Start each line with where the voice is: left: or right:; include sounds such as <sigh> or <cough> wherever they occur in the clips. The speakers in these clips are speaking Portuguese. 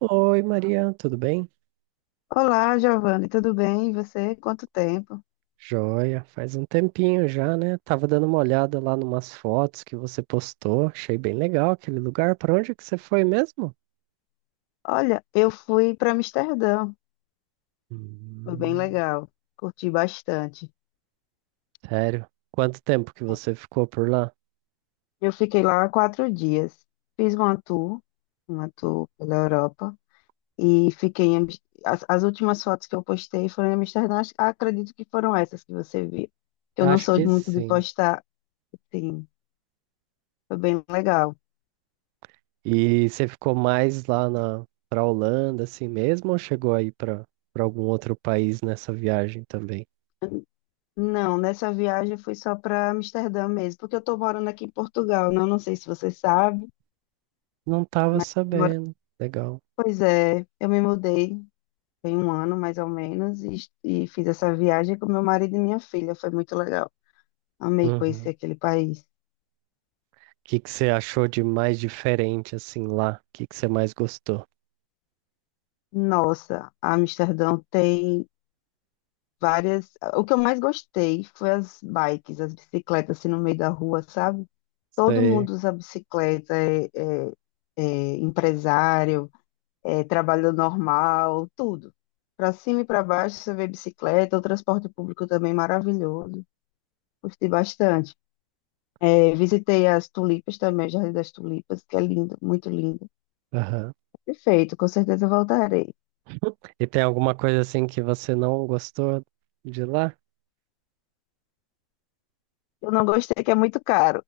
right: Oi, Maria, tudo bem?
left: Olá, Giovanni, tudo bem? E você? Quanto tempo?
right: Joia, faz um tempinho já, né? Tava dando uma olhada lá numas fotos que você postou, achei bem legal aquele lugar. Para onde que você foi mesmo?
left: Olha, eu fui para Amsterdã, foi bem
right: Hum,
left: legal, curti bastante.
right: sério? Quanto tempo que você ficou por lá?
left: Eu fiquei lá 4 dias, fiz uma tour pela Europa e fiquei em... As últimas fotos que eu postei foram em Amsterdã, acredito que foram essas que você viu. Eu não
right: Acho
left: sou
right: que
left: muito de
right: sim.
left: postar, sim, foi bem legal.
right: E você ficou mais lá na pra Holanda assim mesmo ou chegou aí para algum outro país nessa viagem também?
left: Não, nessa viagem foi só para Amsterdã mesmo, porque eu estou morando aqui em Portugal, não sei se você sabe.
right: Não tava sabendo. Legal.
left: Pois é, eu me mudei tem um ano mais ou menos e fiz essa viagem com meu marido e minha filha. Foi muito legal. Amei conhecer
right: Uhum.
left: aquele país.
right: O que que você achou de mais diferente assim lá? O que que você mais gostou?
left: Nossa, Amsterdão tem várias. O que eu mais gostei foi as bikes, as bicicletas assim no meio da rua, sabe? Todo
right: Sei.
left: mundo usa bicicleta, é empresário, é trabalho normal, tudo. Para cima e para baixo você vê bicicleta, o transporte público também maravilhoso. Gostei bastante. É, visitei as tulipas também, o Jardim das Tulipas, que é lindo, muito lindo.
right: Aham.
left: Perfeito, com certeza voltarei.
right: E tem alguma coisa assim que você não gostou de lá?
left: Eu não gostei que é muito caro,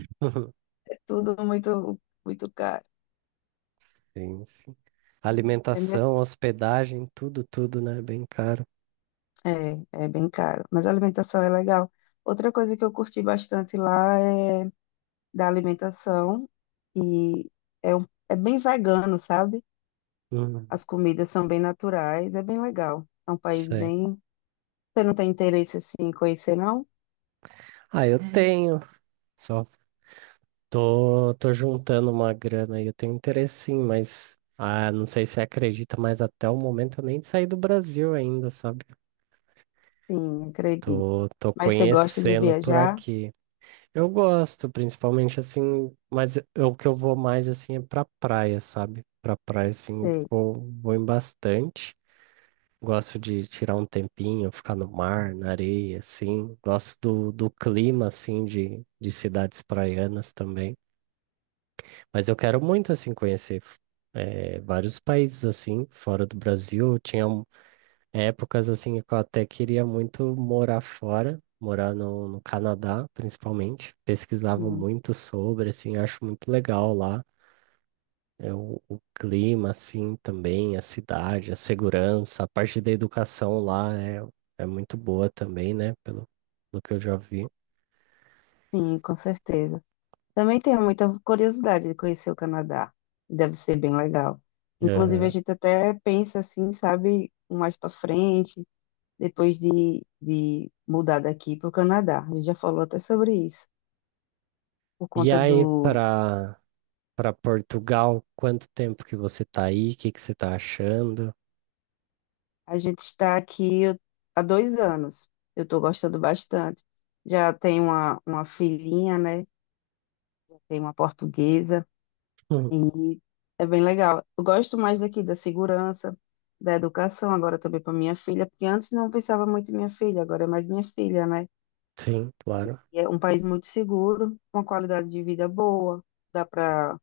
right: <laughs>
left: é tudo muito, muito caro,
right: Sim, sim.
left: entendeu?
right: Alimentação, hospedagem, tudo, tudo, né? Bem caro.
left: É, é bem caro, mas a alimentação é legal. Outra coisa que eu curti bastante lá é da alimentação e é bem vegano, sabe?
right: Hum,
left: As comidas são bem naturais, é bem legal. É um país
right: sei.
left: bem... Você não tem interesse assim, em conhecer, não?
right: Ah, eu tenho. Só tô juntando uma grana aí. Eu tenho interesse sim, mas não sei se você acredita, mas até o momento eu nem saí do Brasil ainda, sabe?
left: Sim,
right: Tô,
left: acredito.
right: tô
left: Mas você gosta de
right: conhecendo por
left: viajar?
right: aqui. Eu gosto, principalmente assim, mas o que eu vou mais assim é pra praia, sabe? Pra praia, assim,
left: Sei.
right: vou em bastante. Gosto de tirar um tempinho, ficar no mar, na areia, assim. Gosto do clima, assim, de cidades praianas também. Mas eu quero muito, assim, conhecer vários países, assim, fora do Brasil. Eu tinha épocas assim que eu até queria muito morar fora, morar no Canadá, principalmente. Pesquisava
left: Sim,
right: muito sobre, assim, acho muito legal lá. É o clima, assim, também, a cidade, a segurança, a parte da educação lá é muito boa também, né? Pelo que eu já vi.
left: sim, com certeza. Também tenho muita curiosidade de conhecer o Canadá. Deve ser bem legal. Inclusive, a
right: Aham.
left: gente até pensa assim, sabe, um mais para frente, depois de mudar daqui para o Canadá. A gente já falou até sobre isso, por
right: E
left: conta
right: aí,
left: do.
right: para Portugal, quanto tempo que você tá aí? O que que você tá achando? <laughs>
left: A gente está aqui há 2 anos. Eu estou gostando bastante. Já tenho uma filhinha, né? Tem uma portuguesa.
right: Hum.
left: E é bem legal. Eu gosto mais daqui da segurança, da educação, agora também para minha filha, porque antes não pensava muito em minha filha, agora é mais minha filha, né?
right: Sim, claro.
left: E é um país muito seguro, com uma qualidade de vida boa, dá para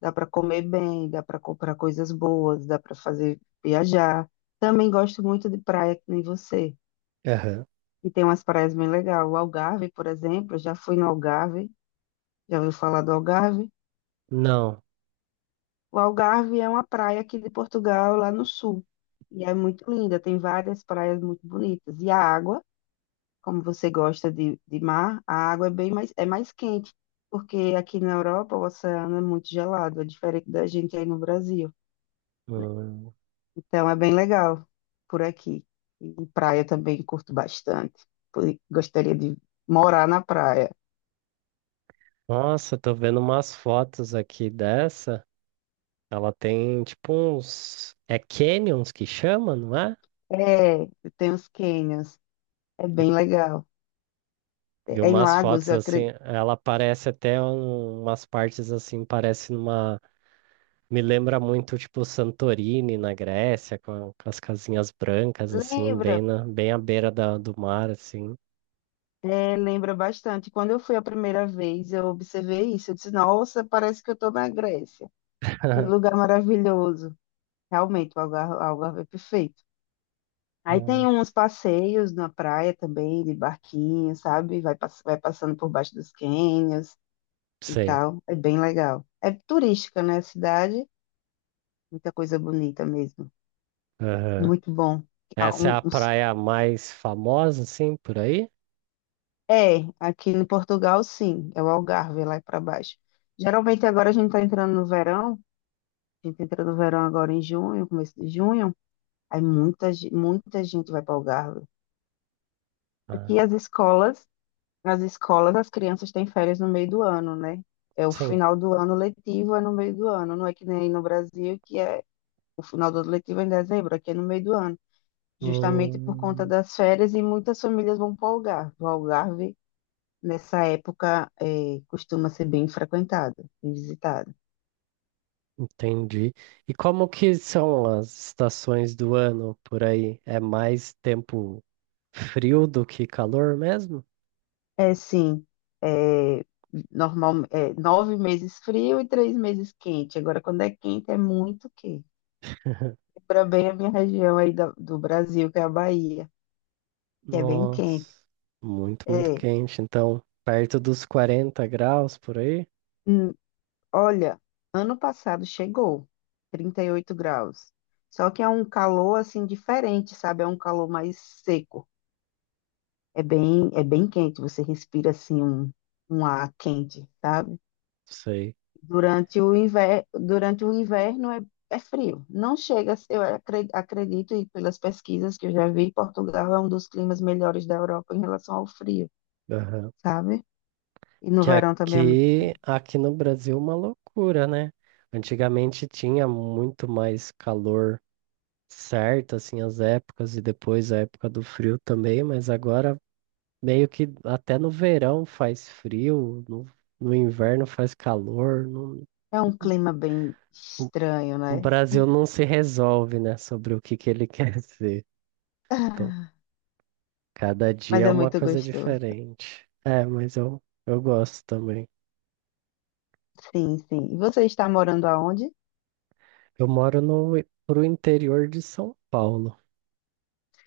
left: dá para comer bem, dá para comprar coisas boas, dá para fazer viajar. Também gosto muito de praia, que nem você.
right: Aham.
left: E tem umas praias bem legais. O Algarve, por exemplo, eu já fui no Algarve, já ouviu falar do Algarve?
right: Não.
left: O Algarve é uma praia aqui de Portugal, lá no sul. E é muito linda, tem várias praias muito bonitas. E a água, como você gosta de mar, a água é bem mais, é mais quente, porque aqui na Europa o oceano é muito gelado, é diferente da gente aí no Brasil, né?
right: Hum,
left: Então é bem legal por aqui. E praia também curto bastante. Gostaria de morar na praia.
right: Nossa, tô vendo umas fotos aqui dessa. Ela tem tipo uns canyons que chama, não é?
left: É, tem os cânions, é
right: E
left: bem legal.
right: e
left: É em
right: umas
left: Lagos,
right: fotos
left: eu
right: assim.
left: acredito.
right: Ela parece até umas partes assim, parece numa. Me lembra muito tipo Santorini na Grécia, com as casinhas brancas, assim, bem,
left: Lembra?
right: bem à beira do mar, assim.
left: É, lembra bastante. Quando eu fui a primeira vez, eu observei isso. Eu disse, nossa, parece que eu estou na Grécia. Que
right: <laughs>
left: lugar maravilhoso. Realmente, o Algarve é perfeito. Aí tem uns
right: Nossa.
left: passeios na praia também, de barquinho, sabe? Vai passando por baixo dos cânions e
right: Sei.
left: tal. É bem legal. É turística, né, a cidade? Muita coisa bonita mesmo.
right: Aham.
left: Muito bom. Ah,
right: Essa é
left: um-
right: a
left: uns-
right: praia mais famosa, assim, por aí?
left: É, aqui em Portugal, sim. É o Algarve lá para baixo. Geralmente agora a gente está entrando no verão. A gente entra no verão agora em junho, começo de junho, aí muita gente vai para o Algarve. Aqui
right: Ah,
left: as escolas, as crianças têm férias no meio do ano, né? É o
right: sim.
left: final do ano letivo, é no meio do ano. Não é que nem no Brasil, que é o final do ano letivo é em dezembro, aqui é no meio do ano. Justamente por conta
right: Hum.
left: das férias e muitas famílias vão para o Algarve. O Algarve, nessa época, costuma ser bem frequentado e visitado.
right: Entendi. E como que são as estações do ano por aí? É mais tempo frio do que calor mesmo?
left: É sim, é, normal, é, 9 meses frio e 3 meses quente. Agora, quando é quente, é muito quente.
right: <laughs>
left: Para bem a minha região aí do Brasil, que é a Bahia, que é bem quente.
right: Nossa, muito, muito
left: É,
right: quente. Então, perto dos 40 graus por aí?
left: hum, olha, ano passado chegou 38 graus. Só que é um calor assim diferente, sabe? É um calor mais seco. É bem quente. Você respira assim um ar quente, sabe?
right: Sei.
left: Durante o inverno é, é frio. Não chega, eu acredito, e pelas pesquisas que eu já vi, Portugal é um dos climas melhores da Europa em relação ao frio,
right: Aham.
left: sabe? E no
right: Que
left: verão também é muito
right: aqui,
left: quente.
right: aqui no Brasil, é uma loucura, né? Antigamente tinha muito mais calor certo, assim, as épocas, e depois a época do frio também, mas agora meio que até no verão faz frio, no inverno faz calor. não-
left: É um clima bem estranho,
right: o
left: né? <laughs>
right: Brasil não se resolve, né, sobre o que que ele <laughs> quer ser. Então,
left: Ah,
right: cada
left: Mas
right: dia é
left: é
right: uma
left: muito
right: coisa
left: gostoso.
right: diferente. É, mas eu gosto também.
left: Sim, sim. E você está morando aonde?
right: Eu moro no, pro interior de São Paulo.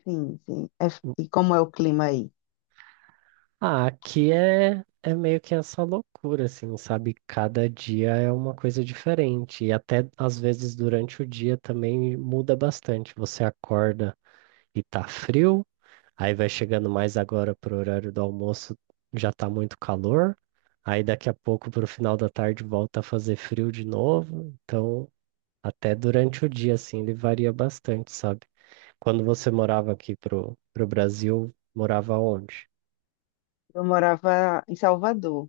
left: Sim, sim. E como é o clima aí?
right: Ah, aqui é meio que essa loucura, assim, sabe? Cada dia é uma coisa diferente. E até às vezes durante o dia também muda bastante. Você acorda e tá frio. Aí vai chegando mais agora pro horário do almoço, já tá muito calor. Aí daqui a pouco pro final da tarde volta a fazer frio de novo. Então, até durante o dia assim, ele varia bastante, sabe? Quando você morava aqui pro Brasil, morava onde?
left: Eu morava em Salvador,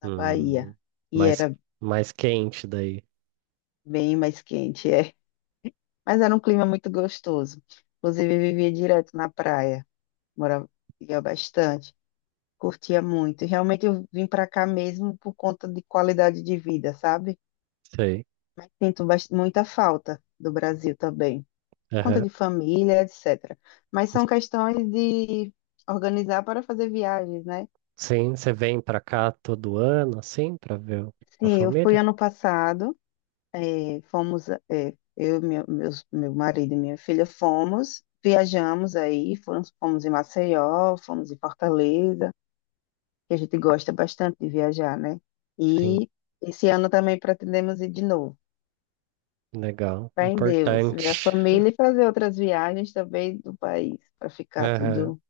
left: na
right: Hum,
left: Bahia, e
right: mais
left: era
right: mais quente daí.
left: bem mais quente. É. Mas era um clima muito gostoso. Inclusive, eu vivia direto na praia, morava ia bastante, curtia muito. E realmente eu vim para cá mesmo por conta de qualidade de vida, sabe?
right: Sei.
left: Mas sinto muita falta do Brasil também, por conta
right: Aham.
left: de família, etc. Mas são questões de organizar para fazer viagens, né?
right: Sim, você vem pra cá todo ano assim pra ver a
left: Sim, eu fui
right: família?
left: ano passado. É, fomos, é, eu, meu marido e minha filha fomos, viajamos aí, fomos em Maceió, fomos em Fortaleza, que a gente gosta bastante de viajar, né?
right: Sim,
left: E esse ano também pretendemos ir de novo.
right: legal,
left: Fé em Deus, ver a
right: importante.
left: família e fazer outras viagens também do país, para ficar tudo,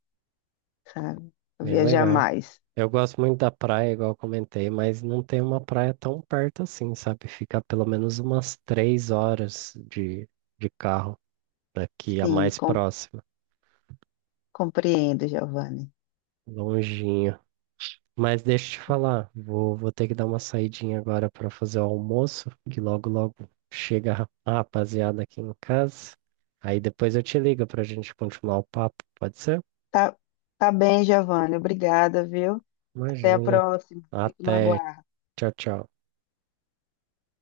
left: sabe? Pra
right: Bem
left: viajar
right: legal.
left: mais.
right: Eu gosto muito da praia, igual eu comentei, mas não tem uma praia tão perto assim, sabe? Fica pelo menos umas 3 horas de carro daqui, a
left: Sim,
right: mais próxima,
left: compreendo, Giovanni.
right: longinho. Mas deixa eu te falar, vou ter que dar uma saidinha agora para fazer o almoço, que logo logo chega a rapaziada aqui em casa. Aí depois eu te ligo para a gente continuar o papo, pode ser?
left: Tá, tá bem, Giovanni. Obrigada, viu? Até a
right: Imagina.
left: próxima. Fico no
right: Até.
left: aguardo.
right: Tchau, tchau.